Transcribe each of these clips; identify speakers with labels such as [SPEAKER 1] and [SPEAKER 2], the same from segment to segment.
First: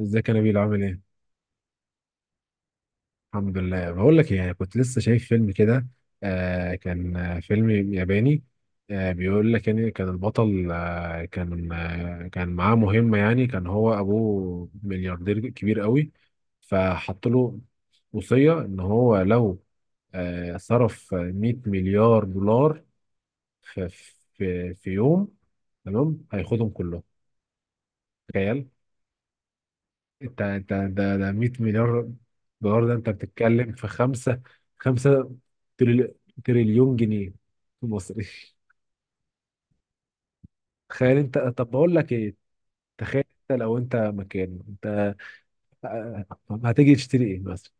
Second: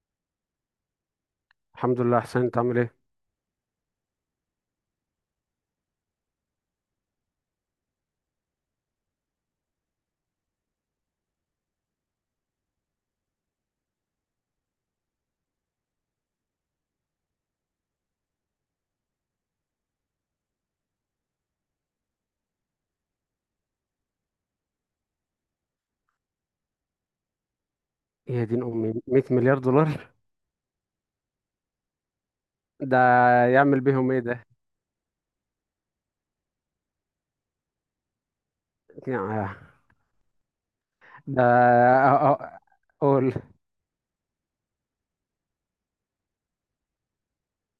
[SPEAKER 1] ازيك يا نبيل؟ عامل ايه؟
[SPEAKER 2] الحمد لله حسين، انت عامل ايه؟
[SPEAKER 1] الحمد لله، بقول لك ايه، كنت لسه شايف فيلم كده. كان فيلم ياباني. بيقول لك يعني كان البطل كان معاه مهمة. يعني كان هو ابوه ملياردير كبير قوي، فحط له وصية ان هو لو صرف 100 مليار دولار في في يوم، تمام، هياخدهم كلهم.
[SPEAKER 2] يا دين
[SPEAKER 1] تخيل.
[SPEAKER 2] امي، 100 مليار دولار.
[SPEAKER 1] انت ده 100 مليار دولار، ده
[SPEAKER 2] ده
[SPEAKER 1] انت بتتكلم
[SPEAKER 2] يعمل
[SPEAKER 1] في
[SPEAKER 2] بيهم ايه
[SPEAKER 1] خمسة
[SPEAKER 2] ده؟
[SPEAKER 1] خمسة تريل- تريليون جنيه مصري.
[SPEAKER 2] يا-
[SPEAKER 1] تخيل انت.
[SPEAKER 2] ده
[SPEAKER 1] طب بقول لك
[SPEAKER 2] اه-
[SPEAKER 1] ايه،
[SPEAKER 2] اه-
[SPEAKER 1] تخيل
[SPEAKER 2] قول.
[SPEAKER 1] انت لو انت مكانه انت، آه، هتيجي تشتري ايه مثلا؟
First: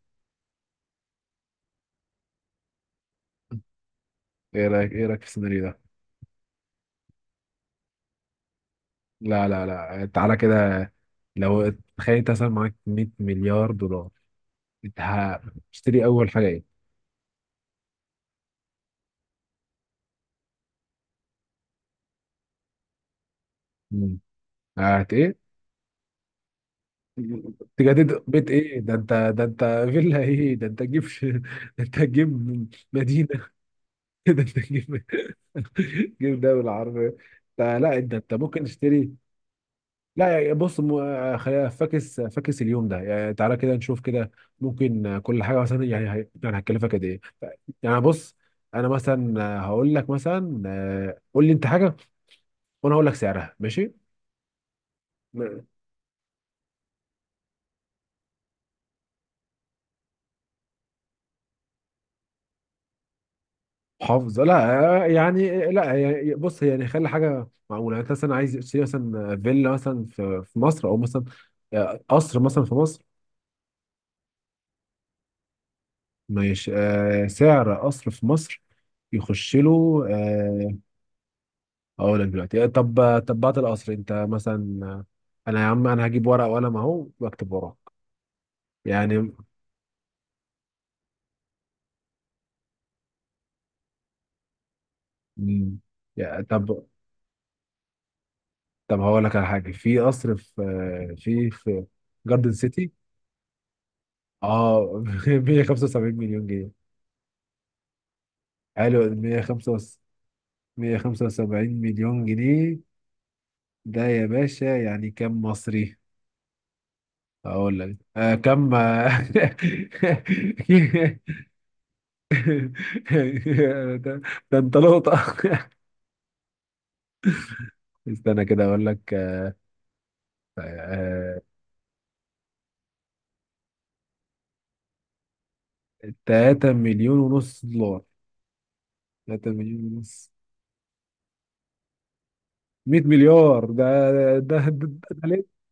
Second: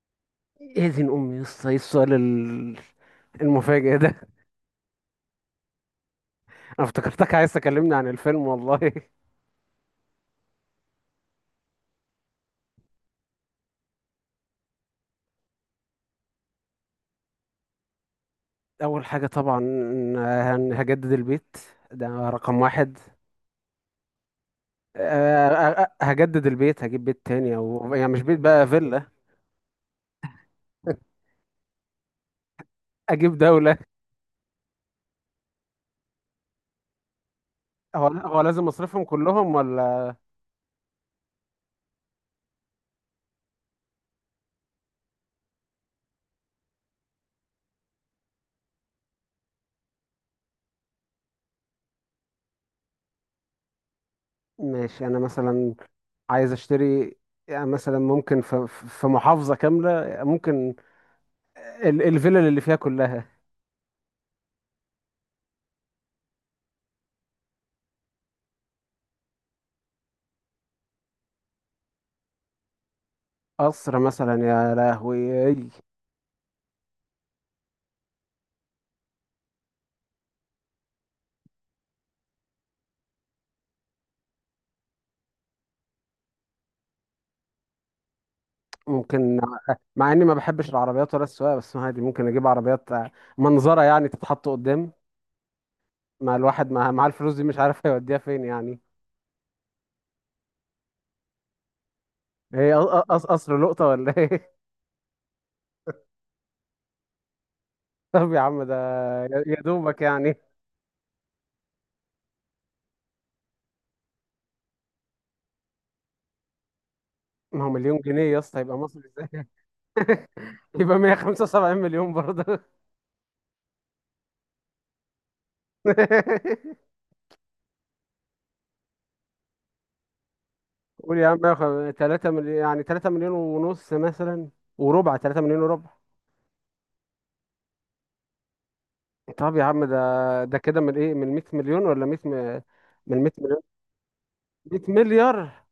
[SPEAKER 2] يا دين امي يا اسطى، ايه السؤال المفاجئ ده؟
[SPEAKER 1] ايه رايك في السيناريو ده؟
[SPEAKER 2] انا افتكرتك عايز تكلمني عن الفيلم والله.
[SPEAKER 1] لا لا لا، تعالى كده، لو تخيل انت مثلا معاك 100 مليار دولار، انت هتشتري اول حاجه ايه؟
[SPEAKER 2] اول حاجه طبعا، هجدد البيت. ده رقم واحد.
[SPEAKER 1] مم. هت ايه؟
[SPEAKER 2] اه، هجدد البيت، هجيب بيت تاني، او يعني مش
[SPEAKER 1] تجدد
[SPEAKER 2] بيت
[SPEAKER 1] بيت؟
[SPEAKER 2] بقى،
[SPEAKER 1] ايه ده
[SPEAKER 2] فيلا.
[SPEAKER 1] انت، ده انت فيلا؟ ايه ده انت تجيب ده، انت تجيب مدينه؟
[SPEAKER 2] اجيب دوله.
[SPEAKER 1] ده انت تجيب دوله عربيه. ده لا،
[SPEAKER 2] هو
[SPEAKER 1] انت
[SPEAKER 2] هو
[SPEAKER 1] ممكن
[SPEAKER 2] لازم اصرفهم
[SPEAKER 1] تشتري.
[SPEAKER 2] كلهم ولا؟
[SPEAKER 1] لا يعني بص، خلينا فاكس اليوم ده يعني، تعالى كده نشوف كده ممكن كل حاجه مثلا، يعني يعني هتكلفك قد ايه. يعني بص، انا مثلا هقول لك مثلا، قول لي انت حاجه وانا هقول لك سعرها. ماشي،
[SPEAKER 2] ماشي، انا مثلا عايز اشتري. يعني مثلا ممكن في محافظة كاملة، ممكن الفلل اللي فيها كلها.
[SPEAKER 1] حافظ لا، لا يعني بص، يعني خلي حاجه معقوله، يعني انت مثلا عايز تشتري مثلا، فيلا مثلا في مصر، او مثلا قصر مثلا في مصر.
[SPEAKER 2] قصر مثلا، يا لهوي.
[SPEAKER 1] ماشي، سعر قصر في مصر يخش له، اقول لك دلوقتي. طب، طب بعد القصر انت مثلا، انا يا عم، انا هجيب ورقه وقلم اهو واكتب وراك يعني.
[SPEAKER 2] ممكن. مع اني ما بحبش العربيات ولا السواقة، بس عادي ممكن اجيب عربيات منظرة يعني، تتحط قدام.
[SPEAKER 1] مم،
[SPEAKER 2] مع
[SPEAKER 1] يا-
[SPEAKER 2] الواحد،
[SPEAKER 1] طب،
[SPEAKER 2] مع الفلوس دي مش عارف هيوديها فين يعني.
[SPEAKER 1] طب هقول لك على حاجه. في قصر في، في جاردن
[SPEAKER 2] هي ق-
[SPEAKER 1] سيتي.
[SPEAKER 2] ق- قصر لقطة ولا ايه؟
[SPEAKER 1] اه. 175 مليون جنيه.
[SPEAKER 2] طب يا عم، ده
[SPEAKER 1] حلو،
[SPEAKER 2] يا
[SPEAKER 1] 175،
[SPEAKER 2] دوبك يعني.
[SPEAKER 1] 175 مليون جنيه. ده يا باشا يعني كم مصري؟
[SPEAKER 2] ما هو
[SPEAKER 1] اقول لك
[SPEAKER 2] مليون جنيه
[SPEAKER 1] آه
[SPEAKER 2] يا اسطى،
[SPEAKER 1] كم
[SPEAKER 2] يبقى مصري
[SPEAKER 1] آه،
[SPEAKER 2] ازاي؟ يبقى 175 مليون برضه.
[SPEAKER 1] ده, ده انت لقطة. استنى كده اقول لك.
[SPEAKER 2] قول يا
[SPEAKER 1] آه
[SPEAKER 2] عم، يا 3 مليون يعني. 3 مليون ونص مثلا، وربع. 3 مليون وربع.
[SPEAKER 1] 3 مليون ونص دولار، 3
[SPEAKER 2] طب يا عم،
[SPEAKER 1] مليون
[SPEAKER 2] ده
[SPEAKER 1] ونص.
[SPEAKER 2] ده كده من ايه؟ من 100 مليون ولا 100
[SPEAKER 1] 100
[SPEAKER 2] من 100 مليون؟
[SPEAKER 1] مليار ده. ده ده,
[SPEAKER 2] 100
[SPEAKER 1] ده, ده ليه؟
[SPEAKER 2] مليار.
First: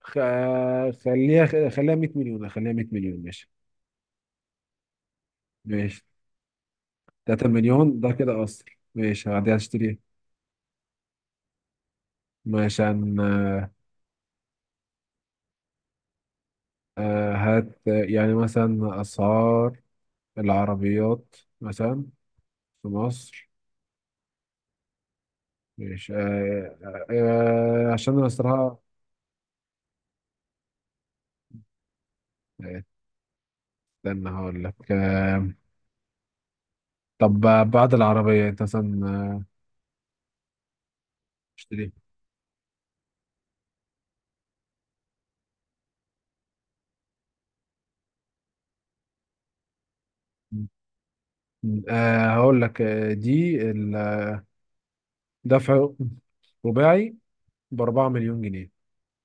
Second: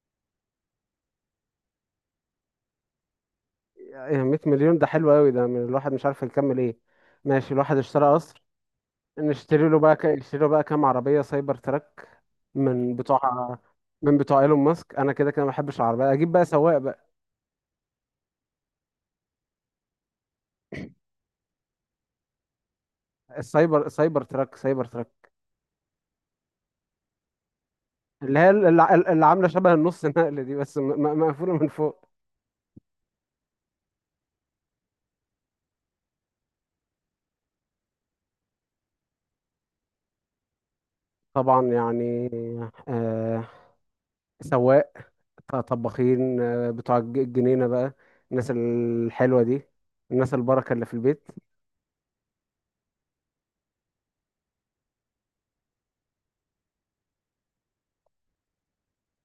[SPEAKER 1] خليها 100 مليون، خليها 100 مليون ماشي.
[SPEAKER 2] ايه 100 مليون ده حلو قوي، ده من الواحد
[SPEAKER 1] ماشي،
[SPEAKER 2] مش عارف يكمل ايه.
[SPEAKER 1] 3
[SPEAKER 2] ماشي، الواحد
[SPEAKER 1] مليون، ده
[SPEAKER 2] اشترى
[SPEAKER 1] كده
[SPEAKER 2] قصر.
[SPEAKER 1] قصر ماشي، هعدي اشتري
[SPEAKER 2] نشتري له بقى كام عربية سايبر تراك؟ من
[SPEAKER 1] مثلا.
[SPEAKER 2] بتوع من بتوع ايلون ماسك. انا كده كده ما بحبش العربية، اجيب بقى سواق بقى.
[SPEAKER 1] هات يعني مثلا أسعار العربيات مثلا في مصر،
[SPEAKER 2] السايبر سايبر تراك سايبر تراك،
[SPEAKER 1] مش عشان أنا
[SPEAKER 2] اللي هي
[SPEAKER 1] الصراحة
[SPEAKER 2] اللي اللي عاملة شبه النص نقل دي، بس مقفولة من فوق.
[SPEAKER 1] آه، استنى هقول لك. طب بعد العربية، أنت مثلا
[SPEAKER 2] طبعا
[SPEAKER 1] اشتري.
[SPEAKER 2] يعني. آه سواق، طباخين، بتوع الجنينة بقى، الناس الحلوة دي، الناس البركة اللي في البيت.
[SPEAKER 1] هقول لك، دي دفع رباعي ب4 مليون جنيه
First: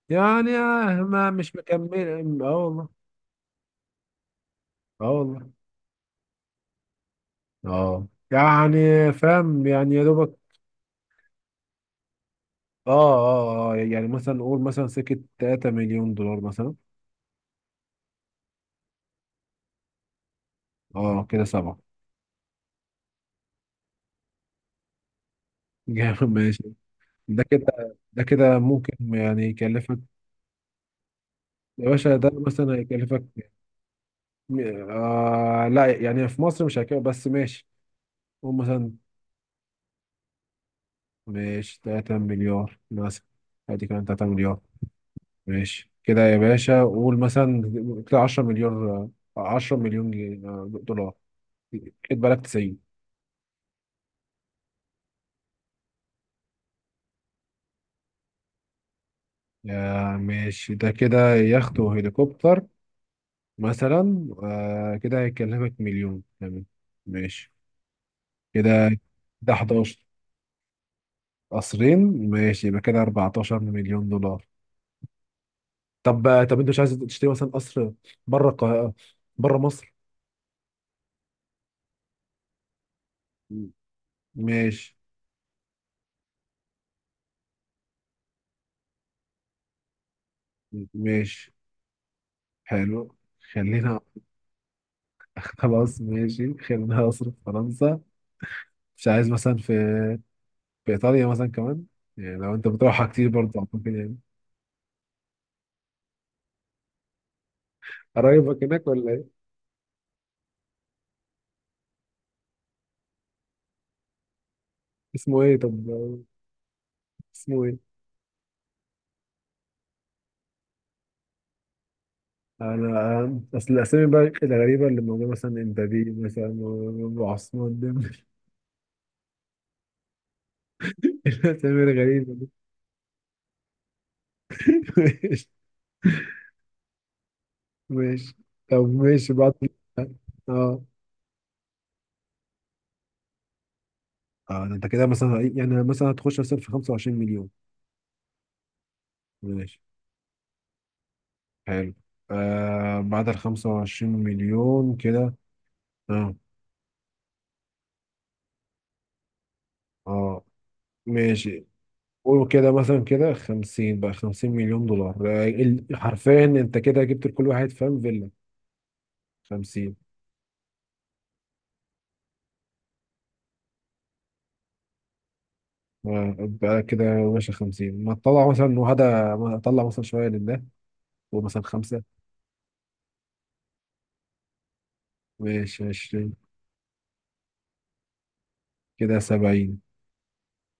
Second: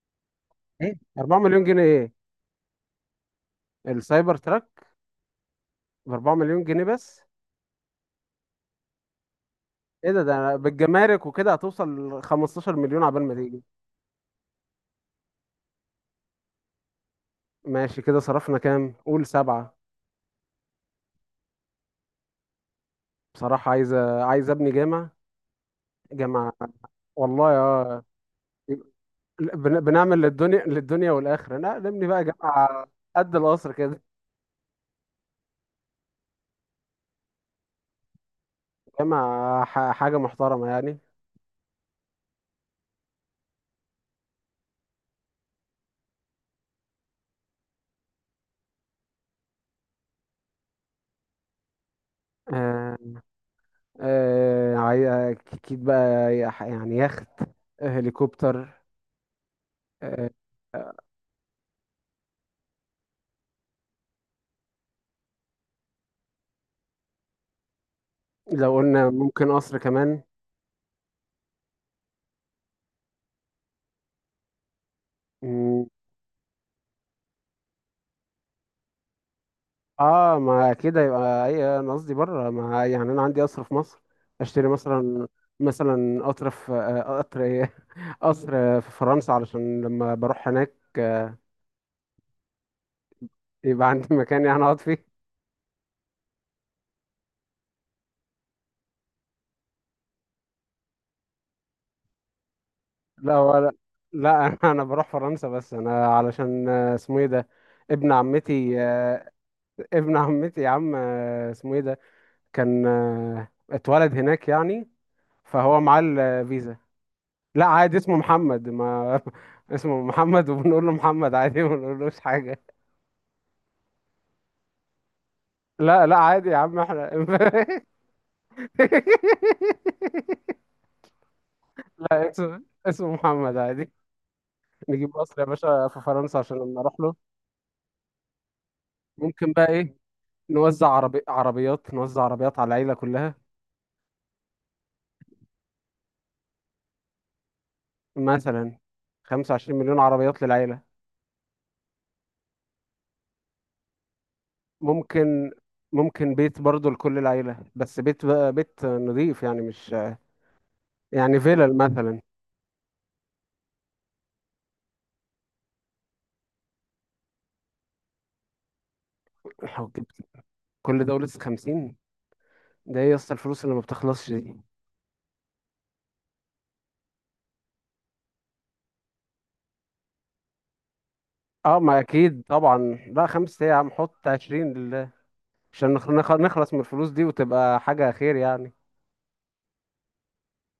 [SPEAKER 1] يعني،
[SPEAKER 2] ايه
[SPEAKER 1] ما
[SPEAKER 2] 4
[SPEAKER 1] مش
[SPEAKER 2] مليون جنيه؟ ايه
[SPEAKER 1] مكمل. اه والله،
[SPEAKER 2] السايبر تراك
[SPEAKER 1] اه والله.
[SPEAKER 2] ب 4 مليون جنيه بس؟
[SPEAKER 1] اه يعني فاهم يعني، يا
[SPEAKER 2] ايه ده؟
[SPEAKER 1] دوبك.
[SPEAKER 2] ده بالجمارك وكده هتوصل 15
[SPEAKER 1] اه
[SPEAKER 2] مليون عبال ما تيجي.
[SPEAKER 1] اه اه، يعني مثلا نقول مثلا سكة 3 مليون دولار مثلا.
[SPEAKER 2] ماشي، كده صرفنا كام؟ قول سبعة.
[SPEAKER 1] اه كده 7.
[SPEAKER 2] بصراحة، عايز ابني جامع.
[SPEAKER 1] جامد
[SPEAKER 2] جامع
[SPEAKER 1] ماشي. ده
[SPEAKER 2] والله
[SPEAKER 1] كده
[SPEAKER 2] يا
[SPEAKER 1] ده كده ممكن يعني يكلفك،
[SPEAKER 2] بنعمل للدنيا، للدنيا والآخرة. لا،
[SPEAKER 1] يا
[SPEAKER 2] نبني
[SPEAKER 1] باشا
[SPEAKER 2] بقى
[SPEAKER 1] ده مثلا
[SPEAKER 2] جامعة
[SPEAKER 1] هيكلفك،
[SPEAKER 2] قد القصر كده.
[SPEAKER 1] آه لا يعني في مصر مش هيكلفك، بس ماشي قول مثلا.
[SPEAKER 2] جامعة، حاجة محترمة يعني.
[SPEAKER 1] ماشي 3 مليار مثلا، ادي كمان 3 مليار. ماشي كده يا باشا، قول مثلا كده 10 مليار، 10 مليون جنيه، دولار. خد بالك، 90.
[SPEAKER 2] آه أكيد بقى، يعني يخت، هليكوبتر.
[SPEAKER 1] آه
[SPEAKER 2] آه،
[SPEAKER 1] ماشي، ده كده يخت وهليكوبتر مثلا، آه كده هيكلفك مليون. تمام، ماشي
[SPEAKER 2] لو
[SPEAKER 1] كده
[SPEAKER 2] قلنا ممكن
[SPEAKER 1] ده
[SPEAKER 2] قصر
[SPEAKER 1] 11
[SPEAKER 2] كمان.
[SPEAKER 1] قصرين. ماشي يبقى كده 14 مليون دولار.
[SPEAKER 2] مم،
[SPEAKER 1] طب طب انت مش عايز تشتري مثلا قصر بره القاهرة، بره مصر؟
[SPEAKER 2] اه، ما كده يبقى اي، انا قصدي بره. ما يعني انا عندي قصر في مصر، اشتري
[SPEAKER 1] ماشي،
[SPEAKER 2] مثلا. مثلا قطر، في قطر ايه، قصر في فرنسا، علشان لما بروح هناك
[SPEAKER 1] ماشي، حلو،
[SPEAKER 2] يبقى
[SPEAKER 1] خلينا.
[SPEAKER 2] عندي مكان يعني اقعد فيه.
[SPEAKER 1] خلاص ماشي، خلينا قصر في فرنسا. مش عايز مثلا في ايطاليا مثلا كمان؟ يعني لو انت بتروحها كتير
[SPEAKER 2] لا،
[SPEAKER 1] برضه
[SPEAKER 2] ولا
[SPEAKER 1] ممكن يعني.
[SPEAKER 2] لا. انا بروح فرنسا بس، انا علشان اسمه ايه ده، ابن
[SPEAKER 1] قرايبك
[SPEAKER 2] عمتي.
[SPEAKER 1] هناك ولا ايه؟
[SPEAKER 2] ابن عمتي يا عم، اسمه ايه ده؟ كان اتولد هناك يعني،
[SPEAKER 1] اسمه ايه طب؟
[SPEAKER 2] فهو معاه الفيزا.
[SPEAKER 1] اسمه
[SPEAKER 2] لا
[SPEAKER 1] ايه؟
[SPEAKER 2] عادي، اسمه محمد ما. اسمه محمد، وبنقول له محمد عادي، ما بنقولوش حاجة.
[SPEAKER 1] انا اصل الاسامي بقى الغريبه اللي موجوده، مثلا
[SPEAKER 2] لا
[SPEAKER 1] امبابي
[SPEAKER 2] لا، عادي
[SPEAKER 1] مثلا،
[SPEAKER 2] يا عم احنا.
[SPEAKER 1] وابو عثمان ديمبلي. الاسامي الغريبه دي.
[SPEAKER 2] اسمه محمد عادي. نجيب مصر يا
[SPEAKER 1] ماشي.
[SPEAKER 2] باشا في فرنسا عشان لما اروح له.
[SPEAKER 1] ماشي طب، ماشي بعد.
[SPEAKER 2] ممكن بقى ايه؟
[SPEAKER 1] اه،
[SPEAKER 2] عربيات، نوزع عربيات على العيلة كلها.
[SPEAKER 1] اه، ده انت كده مثلا يعني مثلا هتخش مثلا في 25 مليون.
[SPEAKER 2] مثلا
[SPEAKER 1] ماشي،
[SPEAKER 2] 25 مليون عربيات للعيلة.
[SPEAKER 1] حلو. آه بعد ال 25 مليون كده،
[SPEAKER 2] ممكن.
[SPEAKER 1] اه
[SPEAKER 2] بيت برضو لكل العيلة، بس بيت بقى، بيت نظيف يعني، مش
[SPEAKER 1] اه،
[SPEAKER 2] يعني
[SPEAKER 1] ماشي.
[SPEAKER 2] فيلل مثلا.
[SPEAKER 1] قولوا كده مثلا، كده 50 بقى، 50 مليون دولار. حرفيا انت كده جبت لكل واحد، فاهم، فيلا.
[SPEAKER 2] لو
[SPEAKER 1] 50
[SPEAKER 2] جبت كل ده ولسه 50. ده ايه يا اسطى الفلوس اللي ما بتخلصش دي؟
[SPEAKER 1] بقى كده. ماشي، 50 ما تطلع مثلا، وهذا ما اطلع مثلا شويه لله، ومثلا
[SPEAKER 2] اه، ما
[SPEAKER 1] 5.
[SPEAKER 2] اكيد طبعا. لا، خمسة ايه يا عم، حط 20 لله،
[SPEAKER 1] ماشي،
[SPEAKER 2] عشان
[SPEAKER 1] 20.
[SPEAKER 2] نخلص من الفلوس دي، وتبقى حاجة خير يعني.
[SPEAKER 1] كده 70.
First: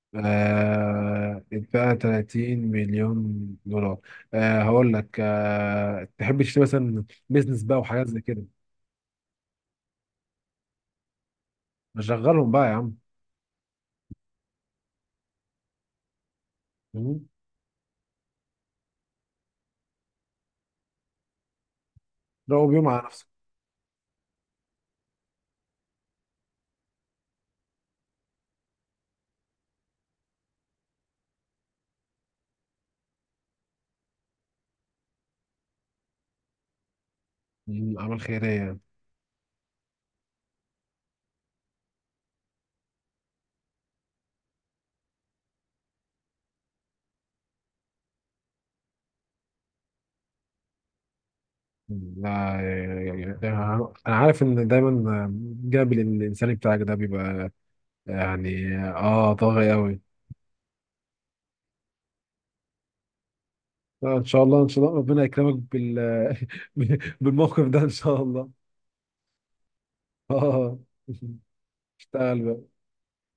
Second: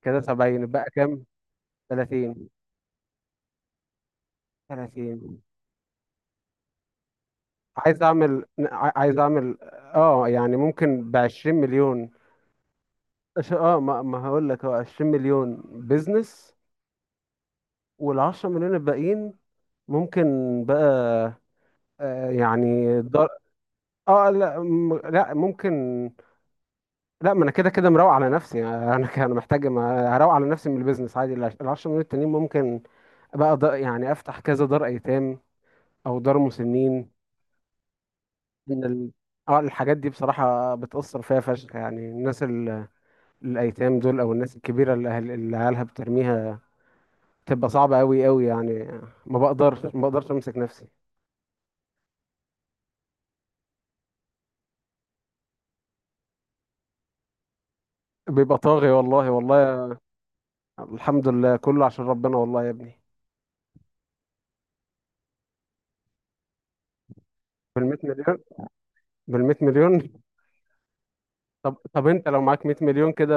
[SPEAKER 2] كده 70، بقى كام؟
[SPEAKER 1] آه بقى
[SPEAKER 2] 30.
[SPEAKER 1] 30 مليون دولار. آه هقول لك،
[SPEAKER 2] 30.
[SPEAKER 1] تحب تشتري مثلا بيزنس بقى وحاجات زي كده؟
[SPEAKER 2] عايز اعمل، اه يعني ممكن ب 20 مليون.
[SPEAKER 1] شغلهم بقى يا عم.
[SPEAKER 2] ما هقول لك، اه 20 مليون بيزنس.
[SPEAKER 1] مم.
[SPEAKER 2] وال 10 مليون الباقيين ممكن بقى،
[SPEAKER 1] روقوا
[SPEAKER 2] يعني
[SPEAKER 1] بيهم على نفسك.
[SPEAKER 2] دار. اه لا، لا، ممكن. لا، ما انا كده كده مروق على نفسي. يعني انا انا محتاج، هروق على نفسي من البيزنس عادي. ال 10 مليون التانيين ممكن بقى دار يعني، افتح كذا دار ايتام او دار مسنين.
[SPEAKER 1] مم، اعمال خيريه يعني.
[SPEAKER 2] ان ال... اه، الحاجات دي بصراحة بتأثر فيها فشخ يعني الناس. الايتام دول، او الناس الكبيره اللي اللي عيالها بترميها، تبقى صعبه قوي قوي يعني. ما بقدرش امسك نفسي.
[SPEAKER 1] مم، لا يعني، يعني، انا عارف ان دايما جانب الانساني بتاعك ده بيبقى
[SPEAKER 2] بيبقى
[SPEAKER 1] يعني،
[SPEAKER 2] طاغي، والله
[SPEAKER 1] اه، طاغي
[SPEAKER 2] والله.
[SPEAKER 1] قوي.
[SPEAKER 2] الحمد لله كله عشان ربنا، والله يا ابني.
[SPEAKER 1] ان شاء الله، ان شاء الله ربنا يكرمك بال بالموقف ده
[SPEAKER 2] بال
[SPEAKER 1] ان
[SPEAKER 2] 100
[SPEAKER 1] شاء
[SPEAKER 2] مليون،
[SPEAKER 1] الله.
[SPEAKER 2] بال 100 مليون.
[SPEAKER 1] اه،
[SPEAKER 2] طب انت
[SPEAKER 1] اشتغل
[SPEAKER 2] لو
[SPEAKER 1] بقى.
[SPEAKER 2] معاك 100 مليون كده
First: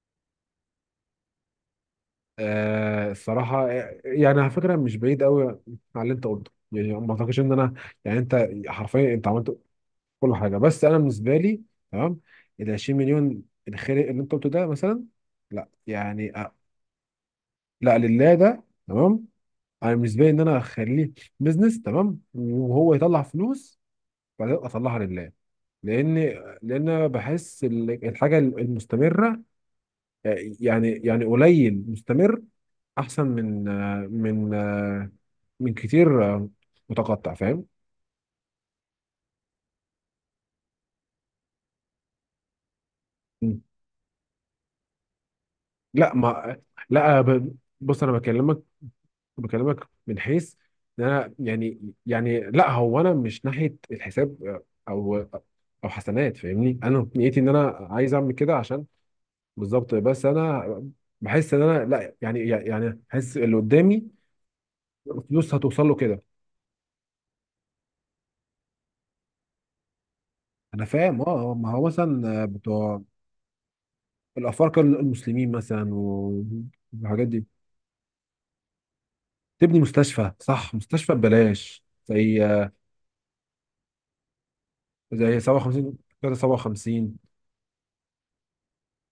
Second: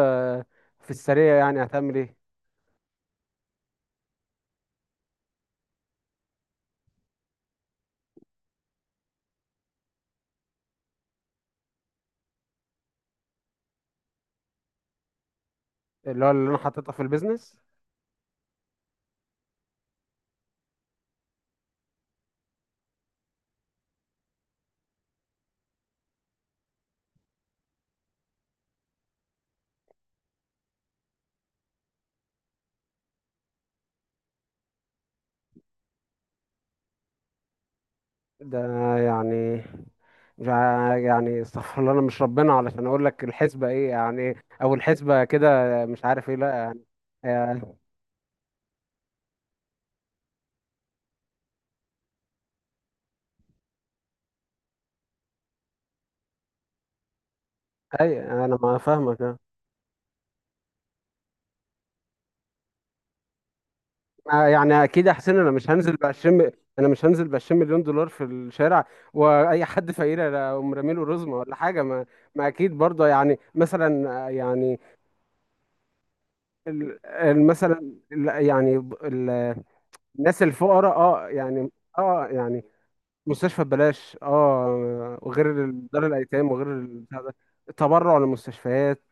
[SPEAKER 2] في السريع، يعني هتعمل ايه؟
[SPEAKER 1] آه الصراحه يعني، على فكره مش بعيد قوي على اللي انت قلته، يعني ما اعتقدش ان انا، يعني انت حرفيا انت عملت كل حاجه، بس انا بالنسبه لي تمام. ال 20 مليون الخير اللي انت قلته ده مثلا، لا
[SPEAKER 2] اللي هو
[SPEAKER 1] يعني
[SPEAKER 2] اللي انا حاططها في البيزنس.
[SPEAKER 1] لا لله ده تمام. انا بالنسبه لي ان انا اخليه بزنس تمام، وهو يطلع فلوس، بعدين أبقى اطلعها لله. لان لان أنا بحس الحاجه المستمره، يعني، يعني قليل مستمر احسن من، من من كتير متقطع، فاهم.
[SPEAKER 2] ده أنا يعني مش ع- يعني استغفر الله، انا مش ربنا علشان اقول لك
[SPEAKER 1] مم.
[SPEAKER 2] الحسبه ايه يعني، او الحسبه كده. مش
[SPEAKER 1] لا
[SPEAKER 2] عارف ايه، لا
[SPEAKER 1] ما،
[SPEAKER 2] يعني.
[SPEAKER 1] لا
[SPEAKER 2] آه،
[SPEAKER 1] بص انا بكلمك، بكلمك من حيث إن انا يعني، لا هو انا مش ناحيه الحساب، او او حسنات، فاهمني. انا نيتي ان انا عايز
[SPEAKER 2] اي،
[SPEAKER 1] اعمل كده
[SPEAKER 2] انا ما
[SPEAKER 1] عشان،
[SPEAKER 2] فاهمك.
[SPEAKER 1] بالظبط، بس انا بحس ان انا لا يعني، احس اللي قدامي
[SPEAKER 2] ما يعني اكيد يا حسين، انا
[SPEAKER 1] فلوس
[SPEAKER 2] مش
[SPEAKER 1] هتوصل
[SPEAKER 2] هنزل
[SPEAKER 1] له
[SPEAKER 2] ب
[SPEAKER 1] كده.
[SPEAKER 2] 20، انا مش هنزل ب 20 مليون دولار في الشارع واي حد فقير انا اقوم
[SPEAKER 1] انا
[SPEAKER 2] رامي له
[SPEAKER 1] فاهم، اه،
[SPEAKER 2] رزمه ولا
[SPEAKER 1] ما
[SPEAKER 2] حاجه،
[SPEAKER 1] هو
[SPEAKER 2] ما.
[SPEAKER 1] مثلا
[SPEAKER 2] ما اكيد
[SPEAKER 1] بتوع
[SPEAKER 2] برضه يعني مثلا، يعني
[SPEAKER 1] الافارقه المسلمين مثلا
[SPEAKER 2] ال-
[SPEAKER 1] والحاجات دي.
[SPEAKER 2] ال- مثلا ال- يعني ب- ال-
[SPEAKER 1] تبني مستشفى،
[SPEAKER 2] الناس
[SPEAKER 1] صح،
[SPEAKER 2] الفقراء،
[SPEAKER 1] مستشفى
[SPEAKER 2] اه يعني.
[SPEAKER 1] ببلاش
[SPEAKER 2] اه
[SPEAKER 1] زي
[SPEAKER 2] يعني مستشفى ببلاش، اه،
[SPEAKER 1] زي
[SPEAKER 2] وغير
[SPEAKER 1] 57
[SPEAKER 2] دار
[SPEAKER 1] كده،
[SPEAKER 2] الايتام، وغير
[SPEAKER 1] 57.
[SPEAKER 2] البتاع ده. تبرع للمستشفيات.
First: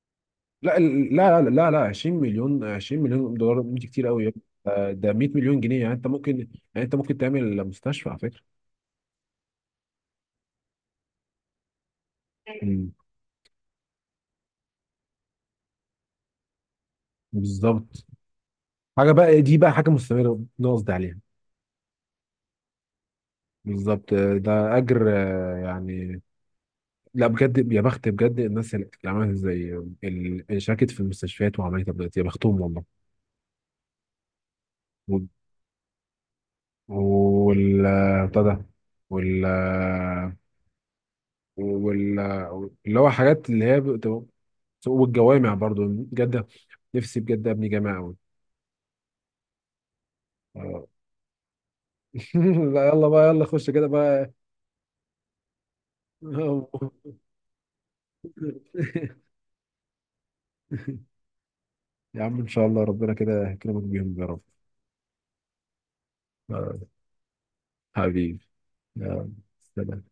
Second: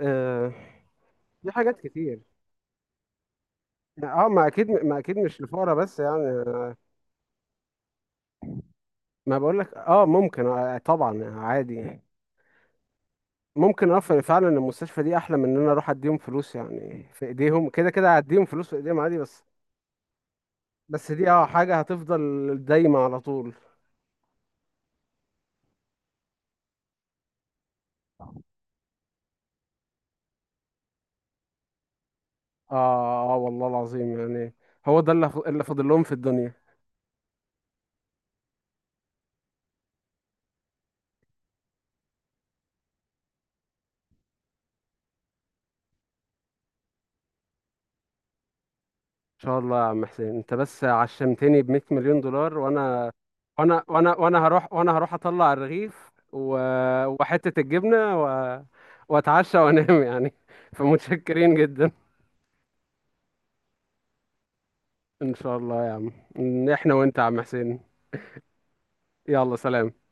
[SPEAKER 2] آه.
[SPEAKER 1] لا لا لا
[SPEAKER 2] دي
[SPEAKER 1] لا لا،
[SPEAKER 2] حاجات
[SPEAKER 1] 20
[SPEAKER 2] كتير.
[SPEAKER 1] مليون، 20 مليون دولار دي كتير قوي يا
[SPEAKER 2] اه،
[SPEAKER 1] ابني.
[SPEAKER 2] ما
[SPEAKER 1] ده
[SPEAKER 2] اكيد
[SPEAKER 1] 100
[SPEAKER 2] مش
[SPEAKER 1] مليون
[SPEAKER 2] للفقراء
[SPEAKER 1] جنيه، يعني
[SPEAKER 2] بس
[SPEAKER 1] انت ممكن
[SPEAKER 2] يعني.
[SPEAKER 1] يعني، انت ممكن تعمل مستشفى على فكره.
[SPEAKER 2] ما بقول لك اه ممكن، آه طبعا عادي يعني.
[SPEAKER 1] مم.
[SPEAKER 2] ممكن، اه فعلا المستشفى دي احلى من ان انا اروح اديهم فلوس يعني، في ايديهم كده
[SPEAKER 1] بالظبط،
[SPEAKER 2] كده هديهم فلوس في ايديهم
[SPEAKER 1] حاجه
[SPEAKER 2] عادي.
[SPEAKER 1] بقى
[SPEAKER 2] بس،
[SPEAKER 1] دي، بقى حاجه مستمره، ده قصدي
[SPEAKER 2] بس
[SPEAKER 1] عليها.
[SPEAKER 2] دي اه حاجة هتفضل دايمة على طول.
[SPEAKER 1] بالظبط، ده اجر يعني. لا بجد، يا بخت بجد الناس اللي عملت زي اللي شاركت في المستشفيات وعملت تبديلات، يا بختهم والله.
[SPEAKER 2] اه اه، والله العظيم يعني. هو ده
[SPEAKER 1] وال
[SPEAKER 2] اللي فاضل لهم في الدنيا. ان
[SPEAKER 1] بتاع ده، وال وال اللي هو حاجات اللي هي والجوامع برضو. جدة، نفسي بجد ابني جامع قوي.
[SPEAKER 2] شاء الله يا عم حسين، انت بس
[SPEAKER 1] آه.
[SPEAKER 2] عشمتني ب 100 مليون دولار.
[SPEAKER 1] لا يلا بقى، يلا خش كده بقى.
[SPEAKER 2] وانا هروح، اطلع الرغيف، و، وحتة الجبنة، و، واتعشى وانام يعني. فمتشكرين جدا.
[SPEAKER 1] يا عم ان شاء الله ربنا كده يكرمك بيهم يا رب.
[SPEAKER 2] ان شاء الله يا عم. إن
[SPEAKER 1] آه،
[SPEAKER 2] احنا وانت يا عم حسين.
[SPEAKER 1] حبيبي، يلا
[SPEAKER 2] يلا، سلام.
[SPEAKER 1] سلام.